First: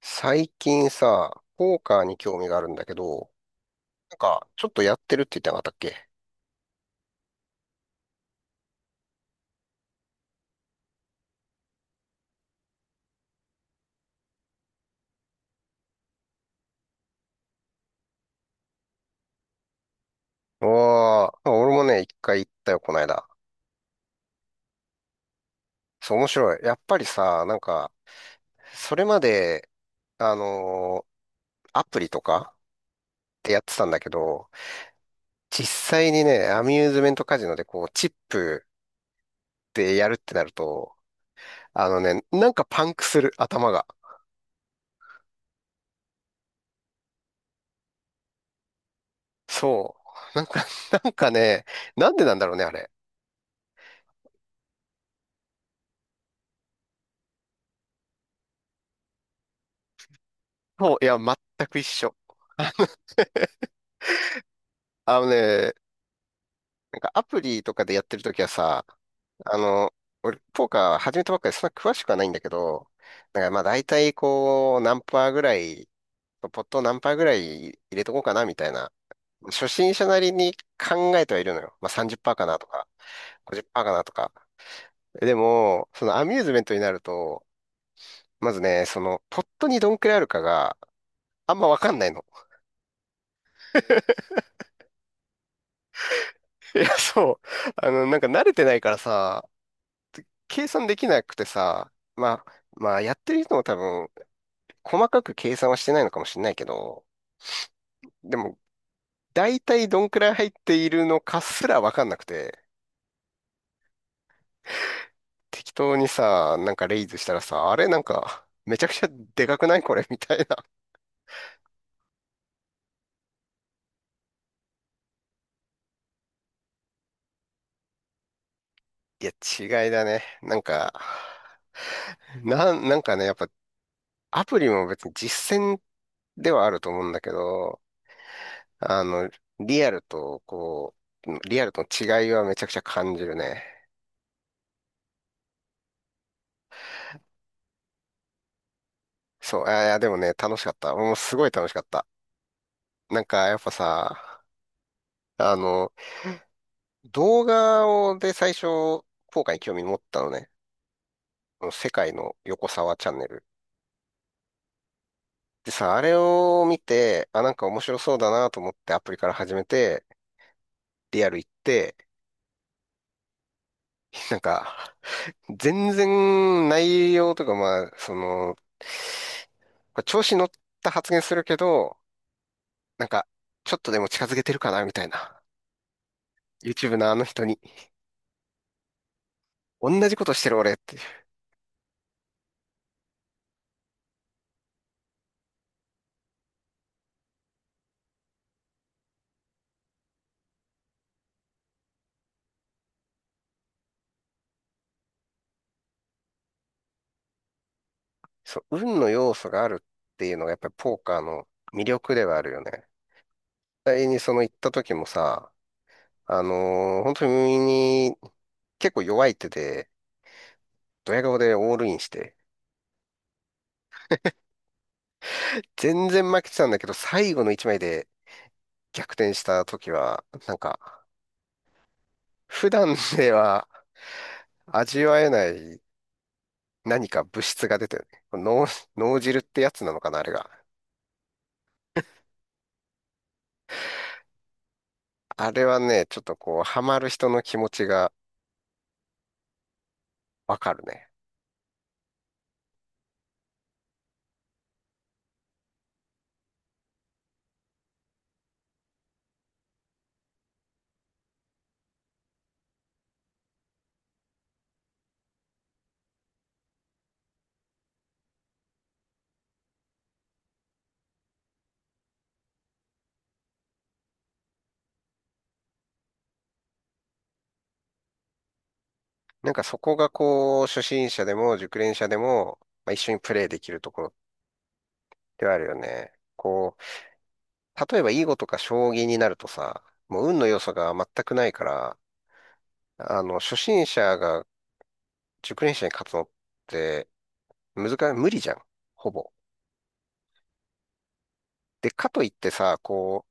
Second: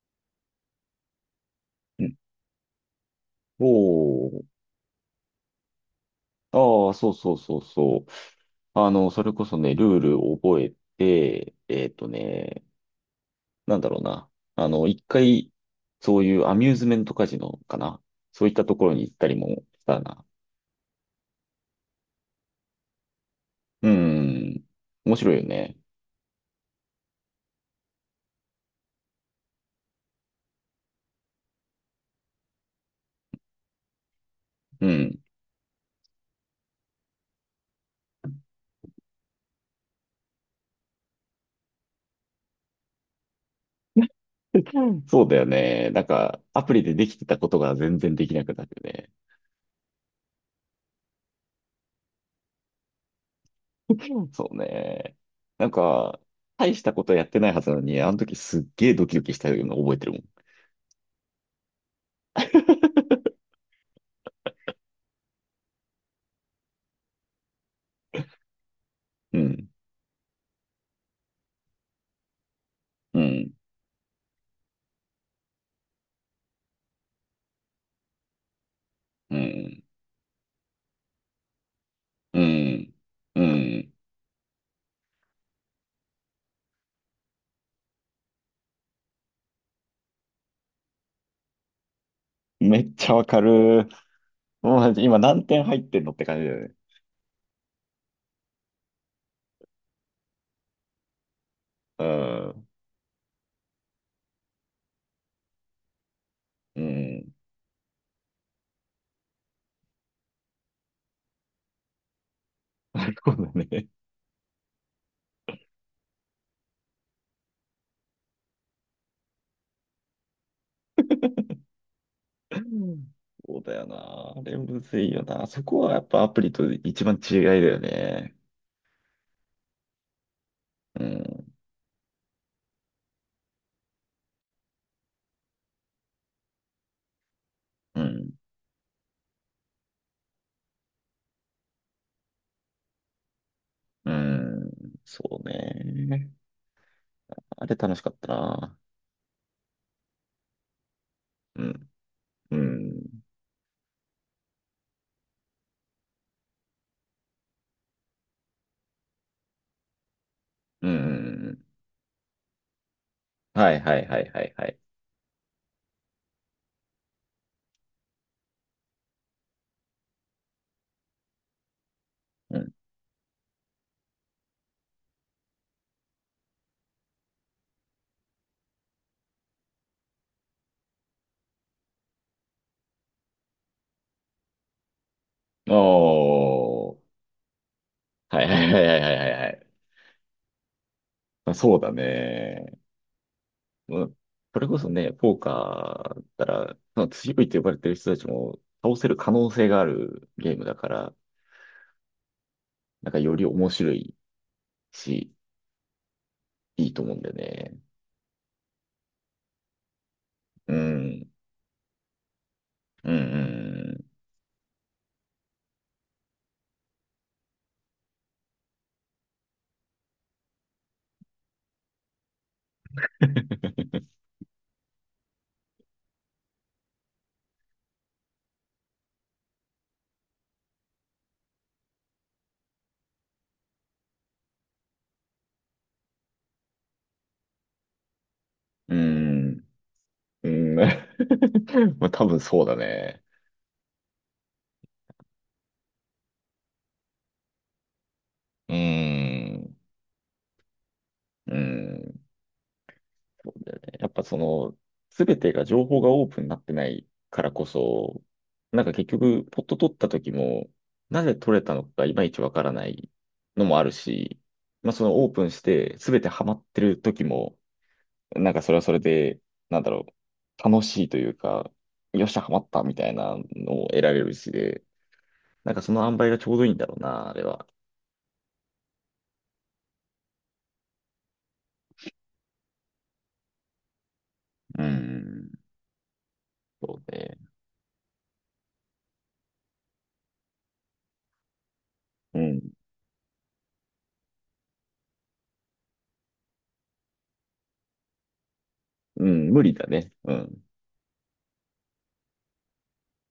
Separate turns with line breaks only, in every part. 最近さ、ポーカ
う
ー
ん。
に興味があるんだけど、
お
なん
ー。
か、ちょっとやってるって言ってなかったっけ？
ああ、そうそうそうそう。あの、それこそね、ルールを覚えて、なんだろうな。あの、一回、そういうアミューズメントカジノかな。そういったところに行ったりもしたな。
おー、俺もね、一回行ったよ、この間。
うん。面白いよね。
そう、面白い。やっぱりさ、なんか、それまで、あのアプリとかってやってたんだけど、
うん。
実際にね、アミューズメントカジノでこう、チップでやるってなると、あのね、なんかパンクする、頭が。
そうだよね。なんか、アプリでできてたことが全然できなくなるよね。
そう。なんかね、なんでなんだろうね、あれ。
そうね。なんか、大したことやってないはずなのに、あの時すっげえドキドキしたのを覚えてるもん。
そう、いや、全く一緒。あのね、なんかアプリとかでやってるときはさ、
う
あ
ん、
の、俺、ポーカー始めたばっかりでそんな詳しくはないんだけど、
う
なんか
ん、
まあ大体こう、何パーぐらい、ポットを何パーぐらい入れとこうかなみたいな、
う
初
ん、
心者なりに考えてはいるのよ。まあさんじゅっパーセン
う
トかなとか、
ん、うん。
50%かなとか。でも、そのアミューズメントになると、まずね、その、ポットにどんくらいあるかが、あんまわかんないの。
めっちゃわかる。もう今何点入ってんのって感じだよね。
いや、そう。なんか慣れてないからさ、計算できなくてさ、
う
まあ、
ん、
まあ、やってる人も多分細かく計算はしてないのかもしれないけ
う
ど、
ん。
でも、大体どんくらい入っているのかすらわかんなくて、
なるほどね。
適当にさ、なんかレイズしたらさ、あれなんか、めちゃくちゃでかくないこれみたいな。
うんそうだよな。あれむずいよな。そこはやっぱアプリと一番違いだよね。
いや、違いだね。なんか、
うん、
なん、なんかね、やっぱ、アプリも別に実践ではあると思うんだけど、
うん、
あの、リアルと、こリアルとの違いはめちゃくちゃ感じるね。
うん。そうね。あれ楽しかったな。
そう、あいや、でもね、楽しかった。もうすごい
う
楽しかっ
ん、
た。
うん、
なんか、やっぱさ、あの、動画をで最初、効果に興味持ったのね。
うん。
この世界の横沢チャンネル。
はいはいはいはいはい。
でさ、あれを見て、あ、なんか面白そうだなと思ってアプリから始めて、リアル行って、
うん。
なんか、全然内容とか、まあ、その、これ調子乗った発言するけど、なんか、ちょっとでも近づけてるかなみたいな。
お
YouTube
ー。
のあの人に。
はいはいはいはいはいはいはい。
同じことしてる俺っていう。
まあ、そうだね。うん、それこそね、ポーカーだったら、まあ強いと呼ばれてる人たちも倒せる可能性があるゲームだから、なんかより面白いし、いいと思うんだよね。
そう、運の要素があるっていうのがやっぱ
う
りポーカー
ん。
の魅力ではあるよね。
う
実
ん。
際にその行った時もさ、本当に結構弱い手で、ドヤ顔でオールインして、
うん。
全然負けてたんだけど、最後の一枚で逆転した時は、なんか、普段では味わえない何か物質が出てるね。
う
脳汁って
ん。
やつなのかな、あれ
う
が。
ん まあ、多分そうだね。
あれはね、ちょっとこう、ハマる人の気持ちが
うん。
わかるね。
うん。そうだよね。やっぱその、すべてが情報がオープンになってないからこそ、なんか結局、ポット取った時も、なぜ取れたのかいまいちわからないのもあるし、まあそのオープンしてすべてハマってる時も、なんかそれはそれで、なんだろう、楽しいというか、よっしゃ、ハマったみたいなのを得られるしで、なんかその塩梅がちょうどいいんだろうな、あれは。
なんかそこがこう、初心者でも熟練者でも、まあ、一緒にプレイできるところ
う
で
ん。
はあるよね。こう
そうね。
例えば囲碁とか将棋になるとさ、もう運の要素が全くないから、
うん。
初心者が熟練者に勝つのって難い、無理じゃん。ほ
う
ぼ。
ん、無理だね。うん。
で、かといってさ、こう、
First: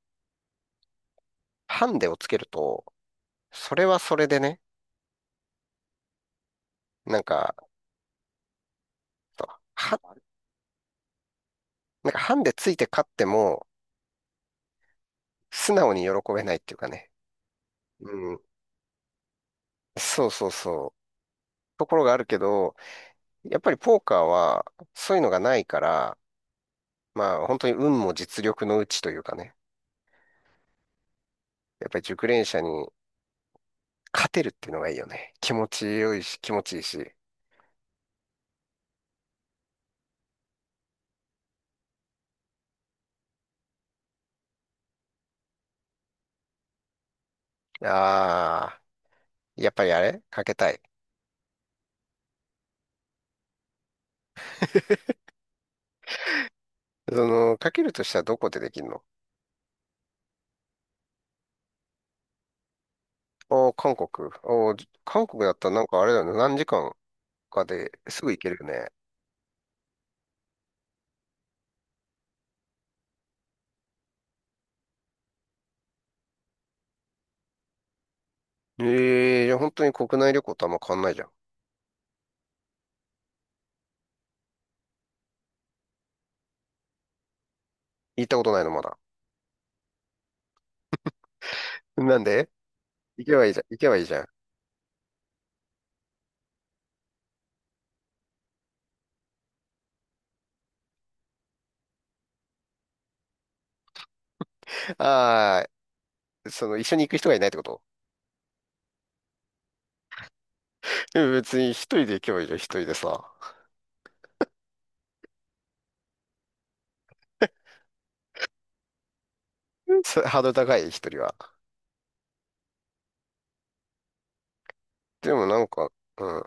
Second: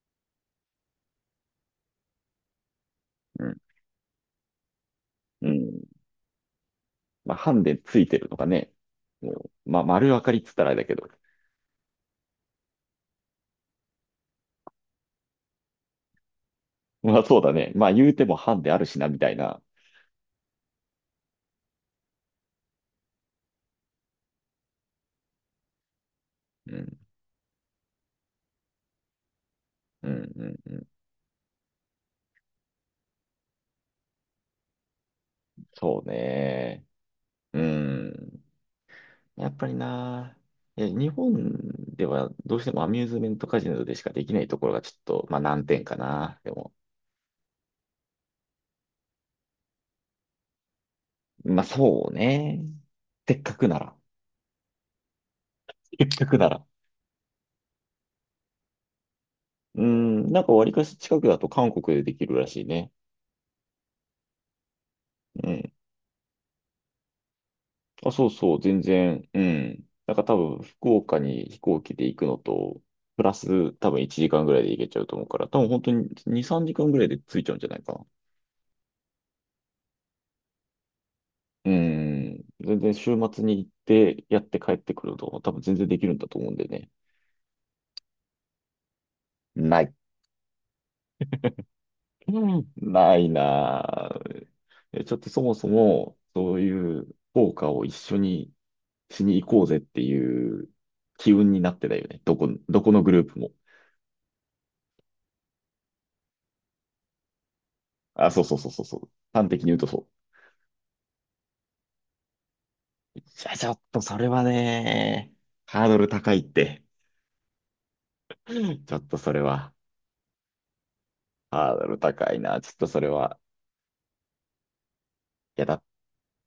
ハンデをつけると、
うん。
それはそれでね、
うん
なん
まあ、ハ
か、
ンデついてるのがね、もう、
は、
まあ、丸分かりっつったらあれだけど。
なんかハンデついて勝っても、素直に喜べないっていうかね。
まあ、そうだね。まあ、言うて
う
も
ん。
ハンデあるしな、みたいな。
そうそうそう。ところがあるけど、やっぱりポーカーは、そういうのがないから、
うん、
まあ、本当に運も実力のうちというかね。
うん、うん、うん。
やっぱり熟練者に勝てるっていうのがいいよね。気持ち
そう
良いし、気持ちいい
ね。
し。
うん。やっぱりな。いや日本ではどうしてもアミューズメントカジノでしかできないところがちょっと、まあ、難点かな。でも、
ああ、やっぱりあれかけたい。
まあ、そうね。せっかくなら。せっかくなら。
その、かけるとしたらどこでできるの？
うん、なんか割かし近くだと韓国でできるらしいね。
おー、韓国。おー、韓国だ
う
った
ん
らなんかあれだよね。何時間かで
あ、
す
そう
ぐ行け
そ
る
う、
よ
全
ね。
然、うん。なんか多分、福岡に飛行機で行くのと、プラス多分1時間ぐらいで行けちゃうと思うから、多分本当に2、3時間ぐらいで着いちゃうんじゃないかな。
ええー、じゃあ本当に国内旅行とあんま変わんないじゃん。
うん。全然週末に行って、やって帰ってくると、多分全然できるんだと思うんでね。
行ったことないのまだ。
ない。
なんで
うんな
行
い
けばいいじゃん。行
な
けばいいじゃん。
ぁ。えちょっとそもそも、そういう福岡を一緒にしに行こうぜっていう機運になってたよね。どこ、どこのグループも。
ああ、その、一緒に行く人がいないってこと？
あ、そうそうそうそうそう。端的に言うとそう。
でも別に一人で行けばいいじゃん、一人で
い
さ。
や、ちょっとそれはね、ハードル高いって。ちょっとそれは、
ハードル高い、一人は。
ハードル高いな。ちょっとそれは、
でもな
いや、
ん
だっ
か、うん。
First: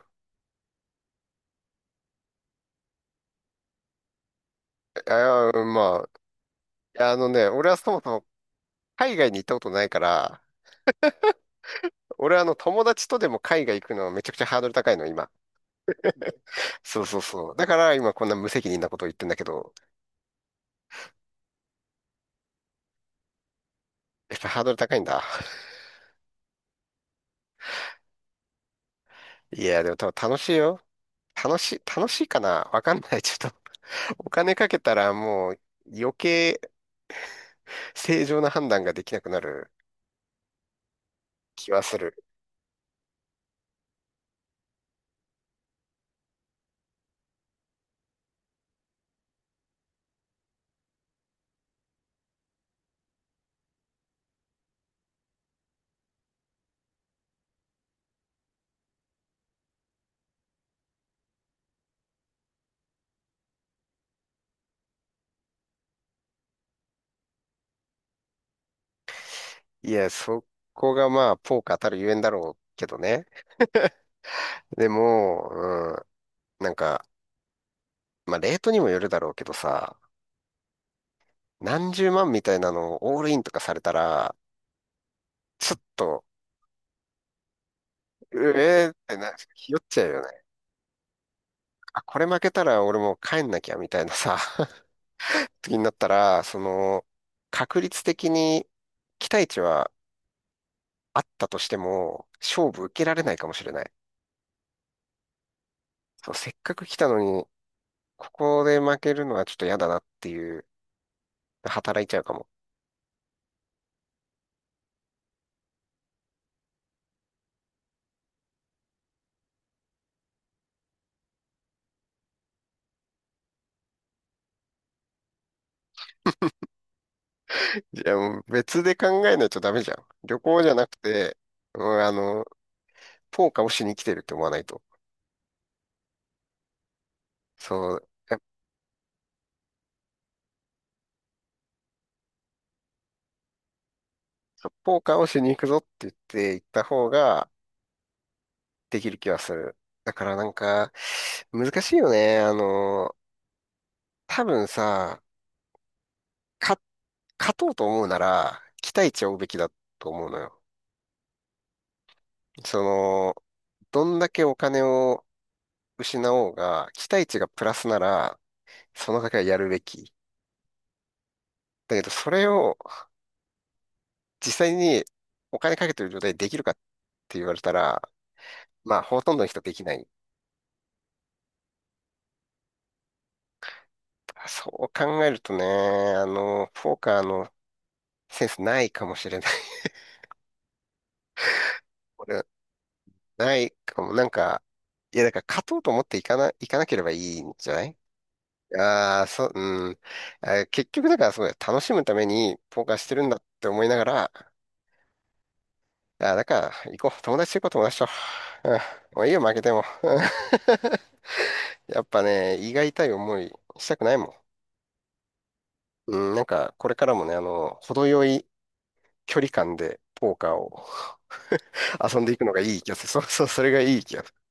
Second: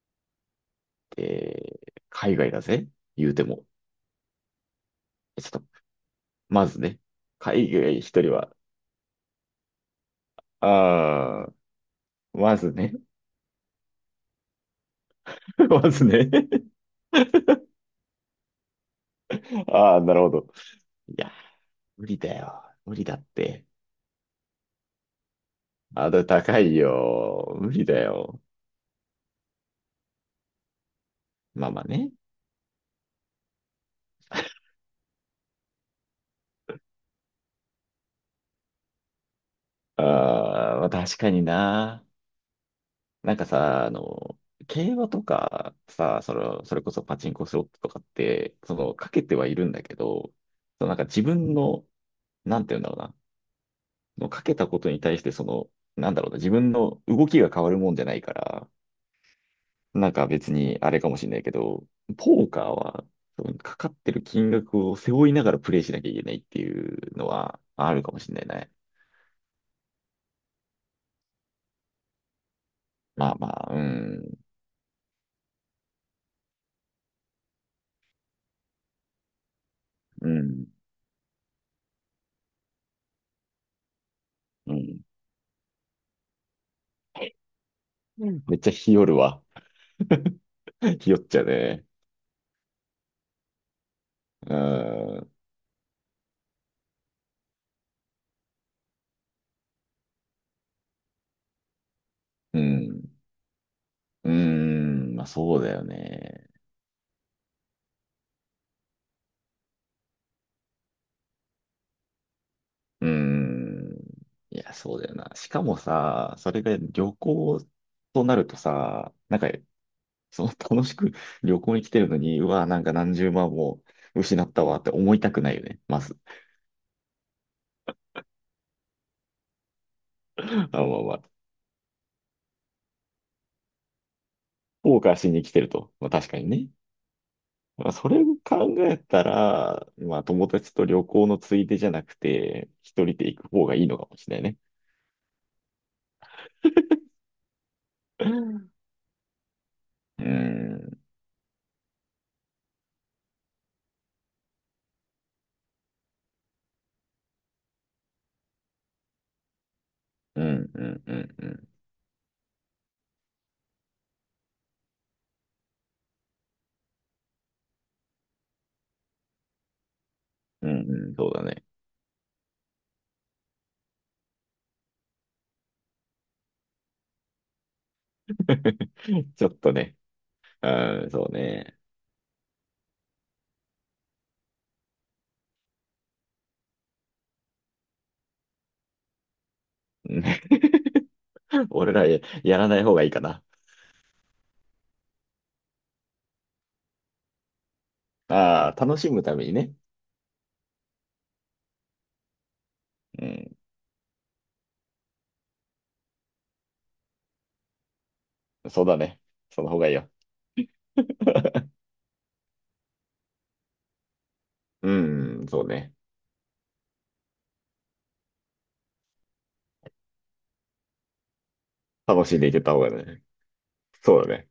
て、海外だぜ言うても。ちょっ
あ
と、
あ、まあ、
まずね、
いや、あのね、俺
海
はそ
外
もそ
一
も
人は、
海外に行ったことないから、
ああ、
俺はあの
まず
友
ね、
達とでも海外行くのはめちゃくちゃハードル高いの、今。
まずね。
そうそうそう。だから今こんな無責任なことを言ってんだけど、
ああ、なるほど。いや、無理だよ。無理だって。
やっぱハードル高いんだ。
ハードル高いよ。無理だよ。
いや、でも多分楽しいよ。楽
まあ
し
ま
い、
あ
楽
ね。
しいかなわかんない。ちょっと お金かけたらもう余計正常な判断ができなくなる
ああ、まあ確かに
気はす
な。
る。
なんかさ、あの、競馬とかさ、それ、それこそパチンコスロットとかって、その、かけてはいるんだけど、そのなんか自分の、なんて言うんだろうな、そのかけたことに対して、その、なんだろうな、自分の動きが変わるもんじゃないから、なんか別にあれかもしれないけど、ポーカーは、そのかかってる金額を背負いながらプレイしなきゃいけないっていうのはあるかもしれないね。
いや、そこがまあ、ポーカーたるゆえんだろうけどね。
まあまあ、うん、
でも、うん、なんか、まあ、レートにもよるだろうけどさ、
うん、
何十万みたいなのをオールインとかされたら、
うん。
ちょっと、う
めっちゃ
えー
日
っ
和る
てな、
わ。
ひよっちゃうよね。
日和っちゃうね。
あ、これ負けたら俺もう帰んなきゃみたいなさ、
うーん、
時になったら、その、確率的に期待値はあったとしても、
う
勝負受
ん、
けられないかもしれない。
うーん、まあそうだよ
そう、
ね。
せっかく来たのに、ここで負けるのはちょっと嫌だなっていう、働いちゃうかも。
うーん、いや、そうだよな。しかもさ、それが旅行となるとさ、なんか、その楽しく旅行に来てるのに、うわ、なんか何十万も失ったわって思いたくないよね、まず。
いや、もう別で考えないとダメじゃん。旅行じ ゃ
あ、まあ
なく
まあ、
て、うん、ポーカーをしに来てるって思わないと。
後悔しに来てると。まあ確かにね。まあ
そう。
それを考えたら、まあ友達と旅行のついでじゃなくて、一人で行く方がいいのかもしれないね。
そうポーカーをしに行くぞって言って行った方ができる気はする。だ
う
からなんか、
ん。
難しいよね。多分さ、か、勝とうと思うなら、期待値を追うべきだと思うの
う
よ。
ん、うん、うん、うん。
その、どんだけお金を失おうが、期待値がプラスなら、その賭けはやるべき。
うん、うんそうだね。
だけど、それを実際にお金かけてる状態でできるかって言われたら、まあ、ほと んど
ち
の
ょっ
人で
と
きな
ね。
い。
うん、そうね。
そう考えるとね、ポーカーのセンスないかもしれない
う ん 俺らや、
俺は
やらない方がいいかな。
ないかも。なんか、いや、だから勝とうと思っていかなければいいんじゃない？
ああ、楽し
あ
む
あー、
た
そ
め
う、
にね。
うん。結局だからそうだよ。楽しむためにポーカーしてる
う
んだっ
ん、
て思いながら、だから行こう。友達と行こう、友達と。うん。
そうだね。
もういいよ、負け
その
て
方
も。
がいいよ。
うん やっぱね、胃が痛い思いしたくないも
うん、そうね。
ん。うん、なんか、これからもね、程よい距離感でポーカーを 遊ん
楽
で
し
い
ん
く
でい
の
け
が
た
い
方
い気
が
がする。そ
ね。
うそう、それがいい気
そ
が
う
す
だ
る。
ね。